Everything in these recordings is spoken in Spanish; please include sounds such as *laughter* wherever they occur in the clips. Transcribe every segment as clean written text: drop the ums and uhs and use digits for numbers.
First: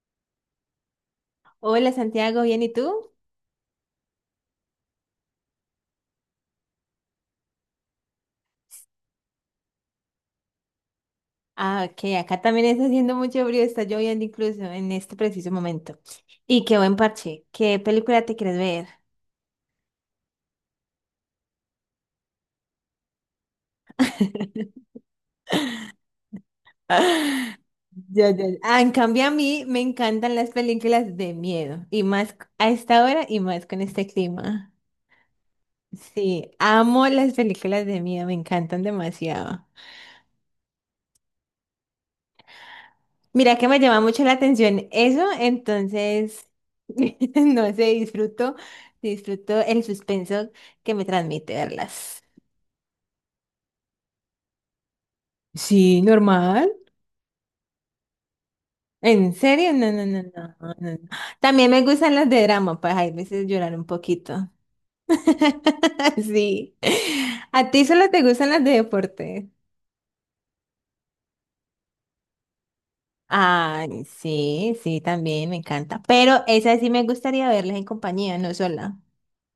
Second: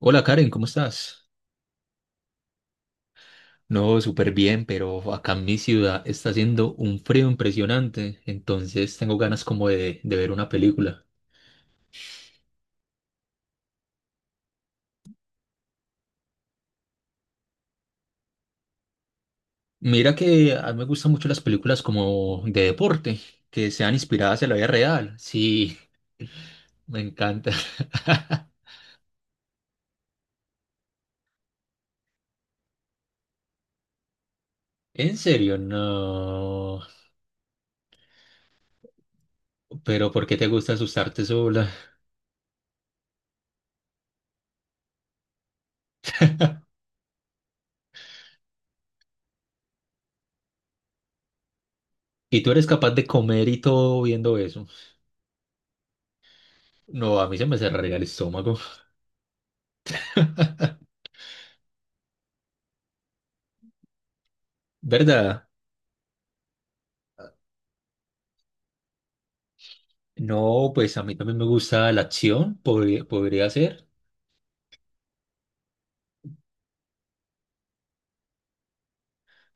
Hola Karen, ¿cómo estás? Hola Santiago, ¿bien y tú? No, súper bien, pero acá en mi ciudad está haciendo un frío impresionante, entonces tengo ganas como de ver una película. Ah, ok, acá también está haciendo mucho frío, está lloviendo incluso en este preciso momento. Y qué buen parche, ¿qué película te quieres ver? Mira que a mí me gustan mucho las películas como de deporte, que sean inspiradas en la vida *laughs* real. Sí, me encanta. Ya, ya, *laughs* ya. Ah, en cambio a mí me encantan las películas de miedo, y más a esta hora y más con este clima. En serio, Sí, no. amo las películas de miedo, me encantan demasiado. Pero ¿por qué te gusta asustarte sola? Mira que me llama mucho la atención eso, entonces, *laughs* no sé, disfruto, disfruto el suspenso que me transmite verlas. ¿Y tú eres capaz de comer y todo viendo eso? Sí, normal. No, a mí se me cerraría el estómago. ¿En serio? No, no, no, no, no, no. También me gustan las de drama, pues hay veces llorar un poquito. ¿Verdad? *laughs* Sí. ¿A ti solo te gustan las de deporte? No, pues a mí también me gusta la acción, podría ser. Ay, sí, sí, también me encanta. Pero esas sí me gustaría verlas en compañía, no sola.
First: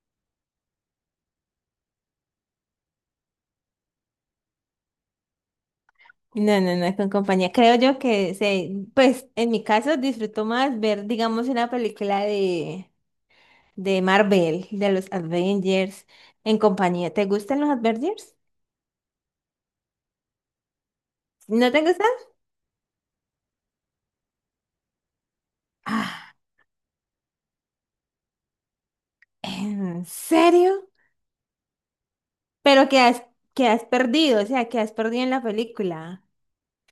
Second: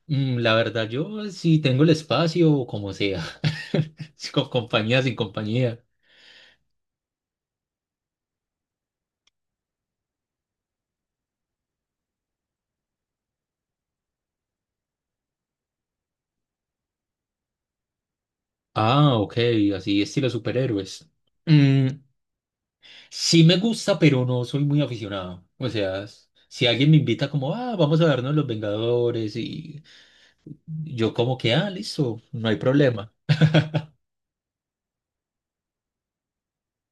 La verdad, yo sí tengo el espacio, o como sea. *laughs* Si con compañía, sin compañía. No, no, no, con compañía. Creo yo que se, pues en mi caso disfruto más ver, digamos, una película de Marvel, de los Avengers, en compañía. ¿Te gustan los Avengers? Ah, ok, así estilo superhéroes. ¿No te Mm, gustan? sí me gusta, pero no soy muy aficionado. O sea, s- Ah, si alguien me invita como, ah, vamos a vernos Los Vengadores y ¿en serio? yo como que, ah, listo, no hay Pero problema. Que has perdido, o sea, que has perdido en la película.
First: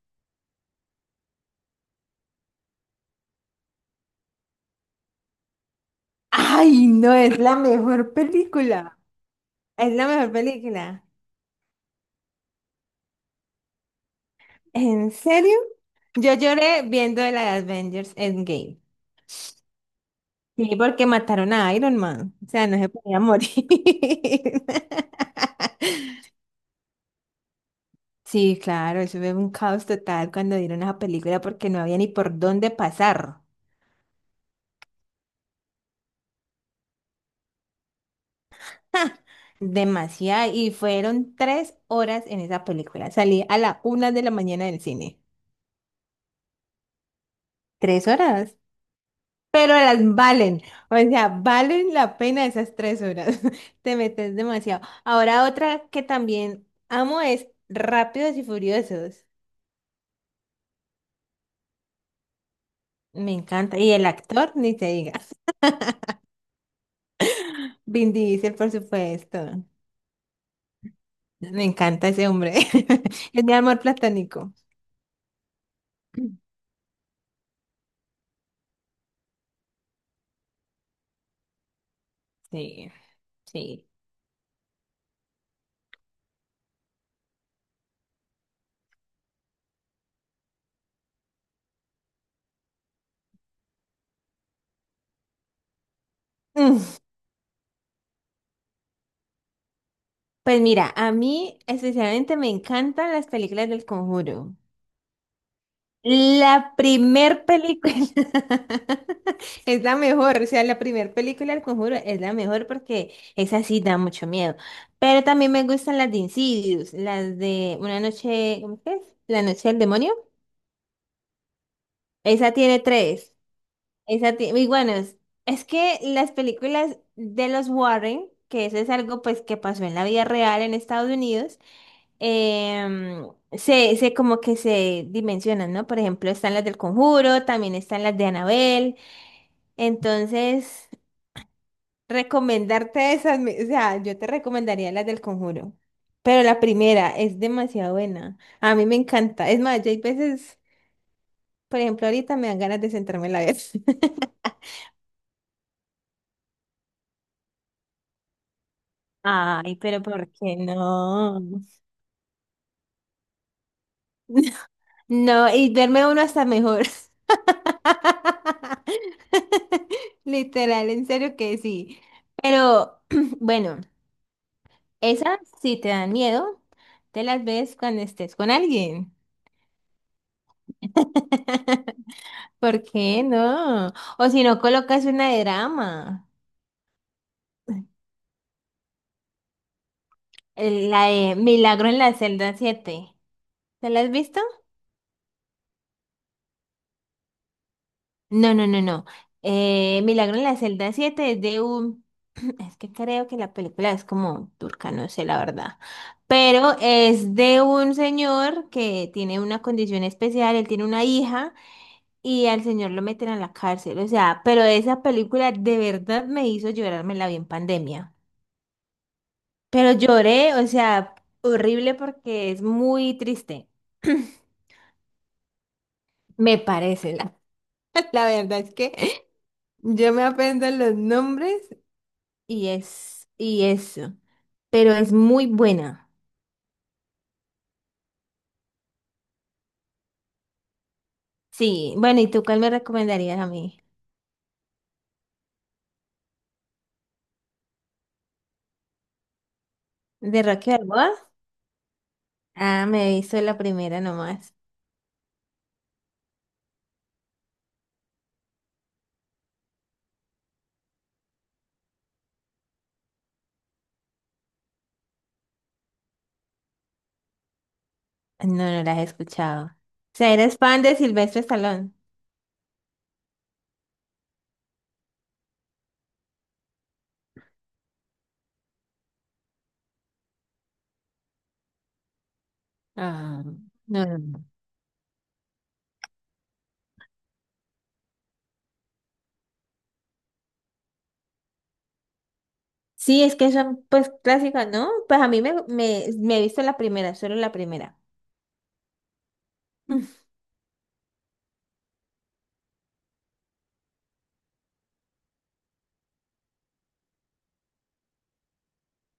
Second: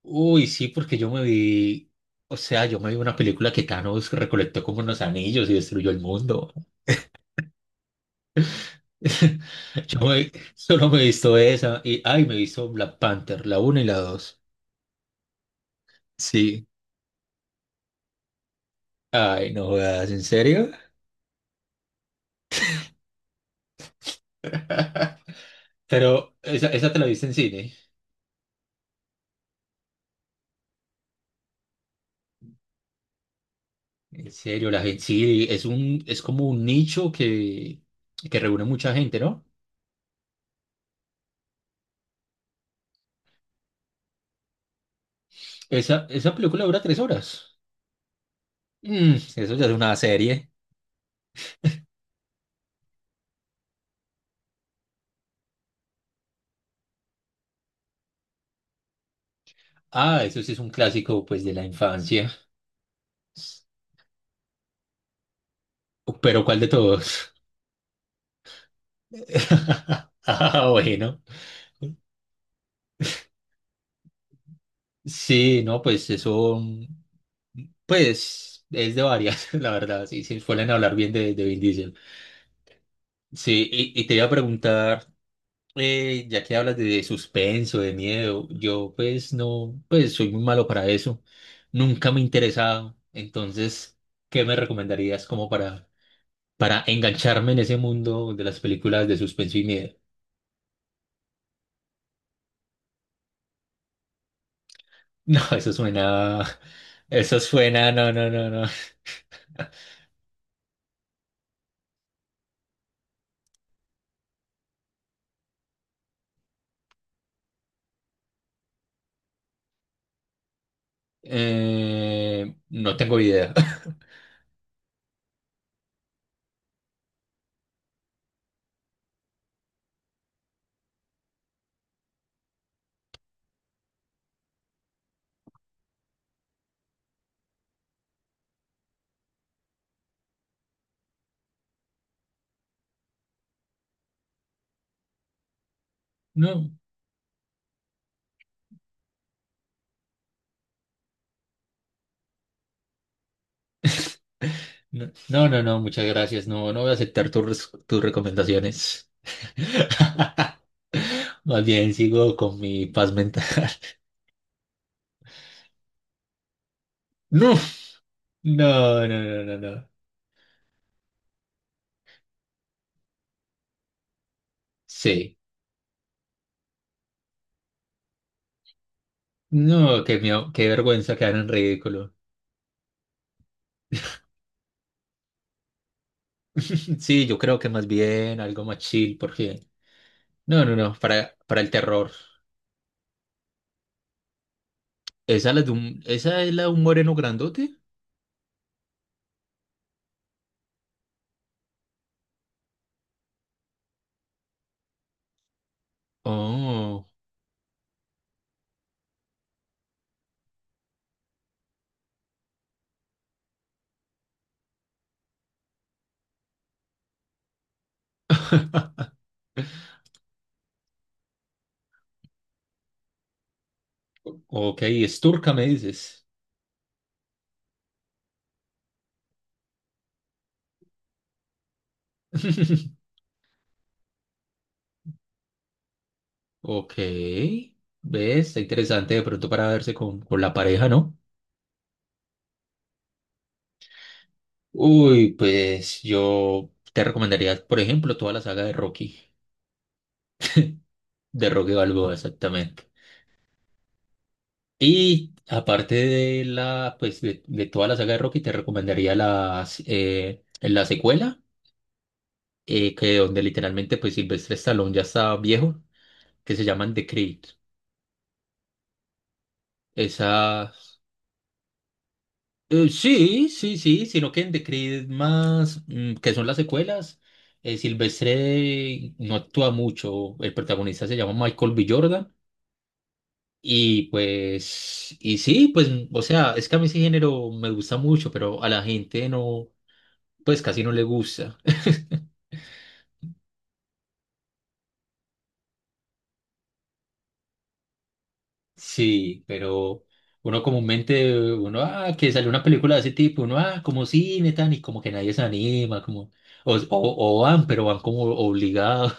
Uy, sí, porque yo me vi, o sea, yo me vi una película que Thanos recolectó como unos anillos y destruyó el mundo. Ay, no, es la mejor película. *laughs* Es Yo la me- mejor solo me he película. visto esa y, ay, me he visto Black Panther, la 1 y la dos. ¿En serio? Yo Sí, lloré viendo la de Avengers Endgame. ay, no jodas, ¿en serio? Sí, porque mataron a Iron Man. O sea, no se podía morir. *laughs* *laughs* Pero esa te la viste en cine. Sí, claro, eso fue un caos total cuando dieron esa película porque no había ni por dónde pasar. En serio, la gente sí, es como un nicho que reúne mucha *laughs* ¡Ja! gente, ¿no? Demasiado. Y fueron 3 horas en esa película. Salí a la 1 de la mañana del cine. Esa película dura 3 horas. 3 horas. Eso ya es Pero una las serie. valen. O sea, valen la pena esas 3 horas. *laughs* Te metes demasiado. Ahora otra que también amo es Rápidos y Furiosos. Ah, eso sí es un clásico, pues, de la infancia. Me encanta. Y el actor, ni te diga. Pero ¿cuál de todos? Vin Diesel, por supuesto. *laughs* Ah, bueno. Me encanta ese hombre. *laughs* Es mi amor platónico. Sí, no, pues eso. Pues es de varias, *laughs* la verdad, sí, sí, suelen hablar bien de Vin Diesel. Sí, Sí, sí. y te iba a preguntar, ya que hablas de suspenso, de miedo, yo pues no, pues soy muy malo para eso, nunca me he interesado, entonces, ¿qué me recomendarías como para Mm, engancharme en ese mundo de las películas de suspenso y miedo? *laughs* pues mira, a mí especialmente me encantan las películas del Conjuro. No, La eso primer suena, película no, no, no, no. *laughs* es la mejor, o sea, la primer película del Conjuro es la mejor porque esa sí da mucho miedo. Pero también me gustan las de Insidious, las de Una noche, ¿cómo que es? La noche del demonio. Esa Eh, tiene no tengo tres. idea. Y bueno, es que las películas de los Warren, que eso es algo pues que pasó en la vida real en Estados Unidos, se como que se dimensionan, ¿no? Por ejemplo, están las del Conjuro, también están las de Annabelle. Entonces, recomendarte esas, o sea, yo te recomendaría las del Conjuro. *laughs* Pero la No. primera es demasiado buena. A mí me encanta. Es más, yo hay veces, por ejemplo, ahorita me dan ganas de sentarme a la vez. *laughs* No, no, no, no, muchas gracias. No, no voy a aceptar tus recomendaciones. Ay, pero ¿por qué *laughs* no? Más bien sigo con mi paz mental. *laughs* *laughs* No, y verme uno hasta mejor. No, no, no, no, no, no. *laughs* Literal, en serio que sí. Pero *clears throat* bueno, Sí. esas si te dan miedo, te las ves cuando estés con alguien. No, qué miedo, qué vergüenza quedar en *laughs* ridículo. ¿Por qué no? O si no, colocas una de drama. *laughs* Sí, yo creo que más bien algo más chill, porque. No, no, no, La de para el Milagro en terror. la celda 7, ¿te la has visto? ¿Esa, esa es la de un moreno grandote? No, no, no, no. Milagro en la celda siete es de un... *clears throat* Es que creo que la película es como turca, no sé la verdad. Pero Oh, es de un señor que tiene una condición especial, él tiene una hija y al señor lo meten a la cárcel. O sea, pero esa película de verdad me hizo llorarme la vi en pandemia. *laughs* Pero lloré, o sea, horrible porque es muy triste. *clears throat* ok, es turca, me dices. Me parece, *laughs* la verdad es que yo me aprendo los nombres y *laughs* es, y eso. Pero es muy buena. Ok. ¿Ves? Está interesante de pronto para verse con la pareja, ¿no? Sí, bueno, ¿y tú cuál me recomendarías a mí? Uy, pues yo te recomendaría, por ejemplo, toda la saga ¿De Rocky Balboa? de Rocky Balboa, Ah, exactamente. me he visto la primera nomás. Y aparte de toda la saga de Rocky, te recomendaría la secuela, que donde literalmente pues Silvestre Stallone ya está viejo, que se llaman The Creed. No, no la he escuchado. O sea, eres Esa. fan de Silvestre Stallone. Sí, sí, sí, sino que en The Creed más, que son las secuelas, Silvestre no actúa mucho, el protagonista se llama Michael B. Jordan Ah, y no, no, no. pues, y sí, pues, o sea, es que a mí ese género me gusta mucho, pero a la gente no, pues casi no le gusta. *laughs* Sí, es que son pues clásicas, ¿no? Pues a mí me he visto la primera, solo la primera. Sí, pero Mm. uno comúnmente, uno, ah, que sale una película de ese tipo, uno, ah, como cine, tan, y como que nadie se anima, como, o, o, o van, pero van como obligados.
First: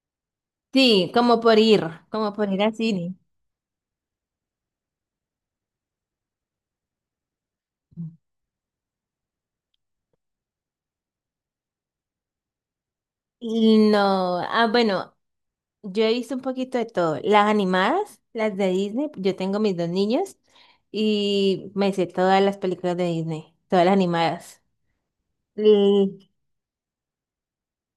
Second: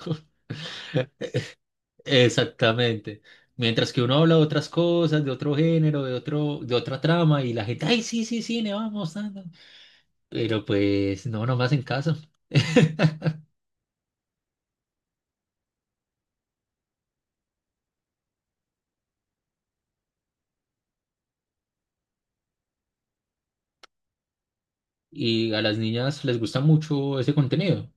Sí, como por ir al cine. Exactamente. Mientras que uno habla de otras cosas, de otro género, de otra trama, y la gente, ay, sí, sí, sí, le vamos dando. Pero pues no, nomás en casa. *laughs* Y no, ah, bueno, yo he visto un poquito de todo. Las animadas, las de Disney, yo tengo mis dos niños y me sé todas las películas de Disney, todas las animadas. Y a las Mm, niñas les gusta mucho ese contenido.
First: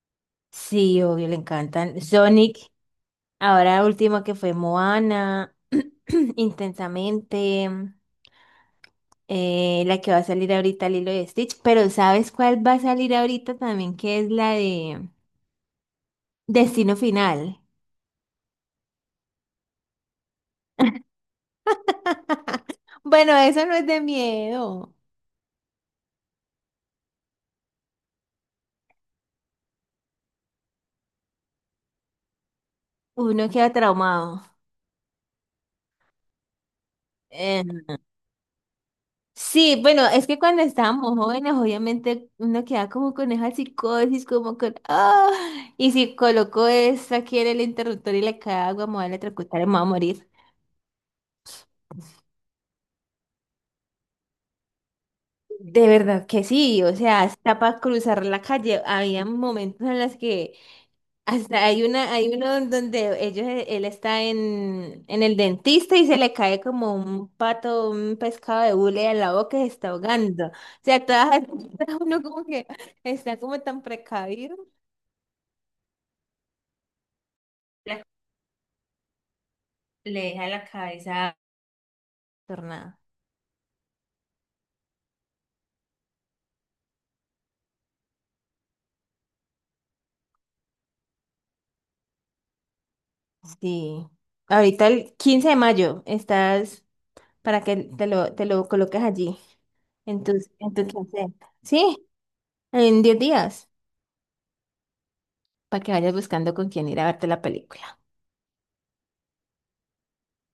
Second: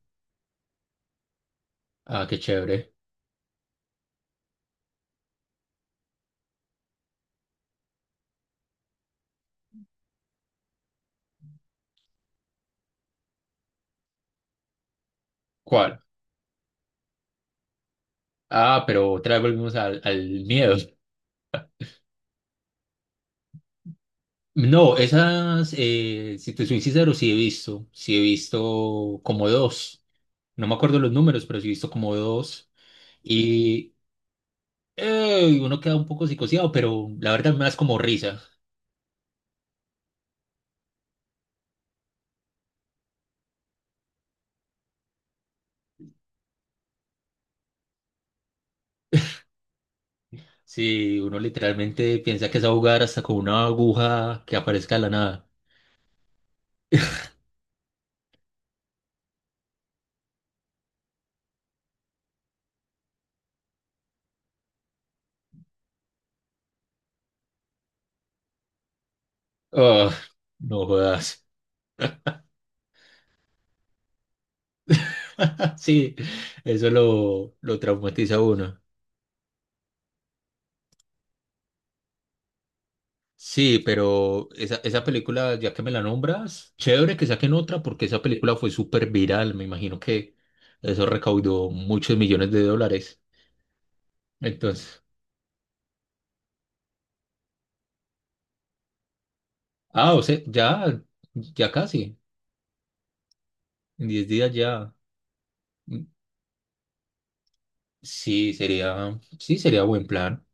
sí, obvio, le encantan. Ah, qué Sonic, chévere. ahora último que fue Moana, *clears throat* Intensamente, la que va a salir ahorita, Lilo y Stitch, pero ¿sabes cuál va a salir ahorita también? Que es la de ¿Cuál? Destino Final. Ah, pero otra vez volvimos al miedo. Bueno, eso no es de miedo. No, esas, si te soy sincero, sí he visto. Sí he visto como dos. No me acuerdo los números, pero sí he visto como dos. Uno queda Y. traumado. Uno queda un poco psicoseado, pero la verdad me Eh, da como risa. Sí, bueno, es que cuando estábamos jóvenes, obviamente uno queda como con esa psicosis, como con, ah, y si colocó esto aquí en el interruptor y le cae agua, me voy a electrocutar y me voy a morir. Si uno literalmente piensa que es a jugar hasta con una aguja que aparezca de la nada. De verdad que sí, o sea, hasta para cruzar la calle, había momentos en los que hasta hay una, hay uno en donde ellos, él está en el dentista y se le cae como un pato, un pescado de hule a la boca y se está Ah, ahogando. O no sea, todas, jodas. *laughs* uno como que está como tan precavido. *laughs* Sí, eso lo la- traumatiza a uno. Le deja la cabeza tornada. Sí, pero esa película, ya que me la nombras, chévere que saquen otra porque esa película fue súper viral. Me imagino que eso recaudó muchos millones de dólares. Sí. Ahorita Entonces, el 15 de mayo estás para que te lo coloques allí, ah, o en tu, sea, en tu ya, quincena. ya Sí, casi, en 10 días, en 10 días ya. para que vayas buscando con quién ir a verte la película. Sí, sería buen plan.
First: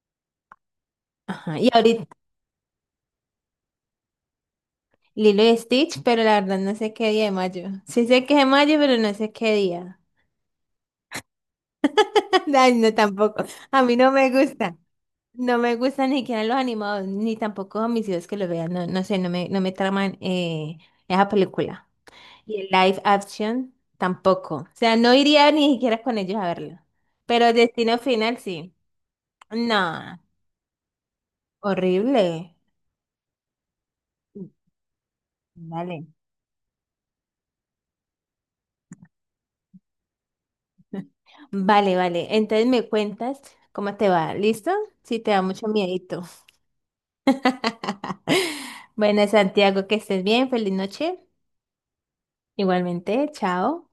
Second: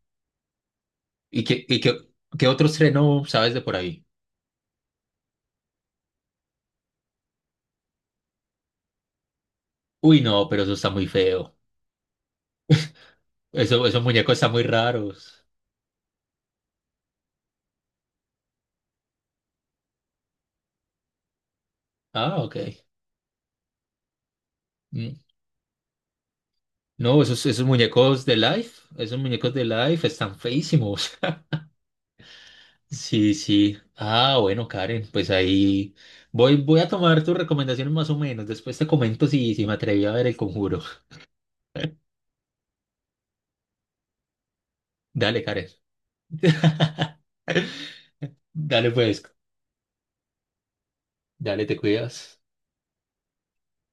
¿Y Ajá. qué, Y y qué, ahorita qué otro estreno sabes de por ahí? Lilo y Stitch, pero la verdad no sé qué día de mayo. Sí sé que es de mayo, pero no sé qué día. Uy, no, pero eso está muy feo. *laughs* Ay, no, tampoco. A Eso, mí esos no me muñecos están muy gusta. raros. No me gustan ni siquiera los animados, ni tampoco a mis hijos que lo vean. No, no sé, no me traman esa película. Ah, ok. Y el live action tampoco. O sea, no Mm, iría ni siquiera con ellos a verlo. No, esos, Pero esos Destino muñecos de Final sí. Life, esos muñecos de Life No, están feísimos. *laughs* horrible. Sí, sí. Ah, bueno, Karen, pues ahí Vale. voy a tomar tus recomendaciones más o menos. Después te comento si me atreví a ver El Conjuro. Vale, vale. Entonces me cuentas cómo te va. ¿Listo? Si te Dale, da mucho Karen. miedito. *laughs* *laughs* Dale, pues. Bueno, Santiago, que estés bien. Feliz noche. Dale, te cuidas. Igualmente, chao.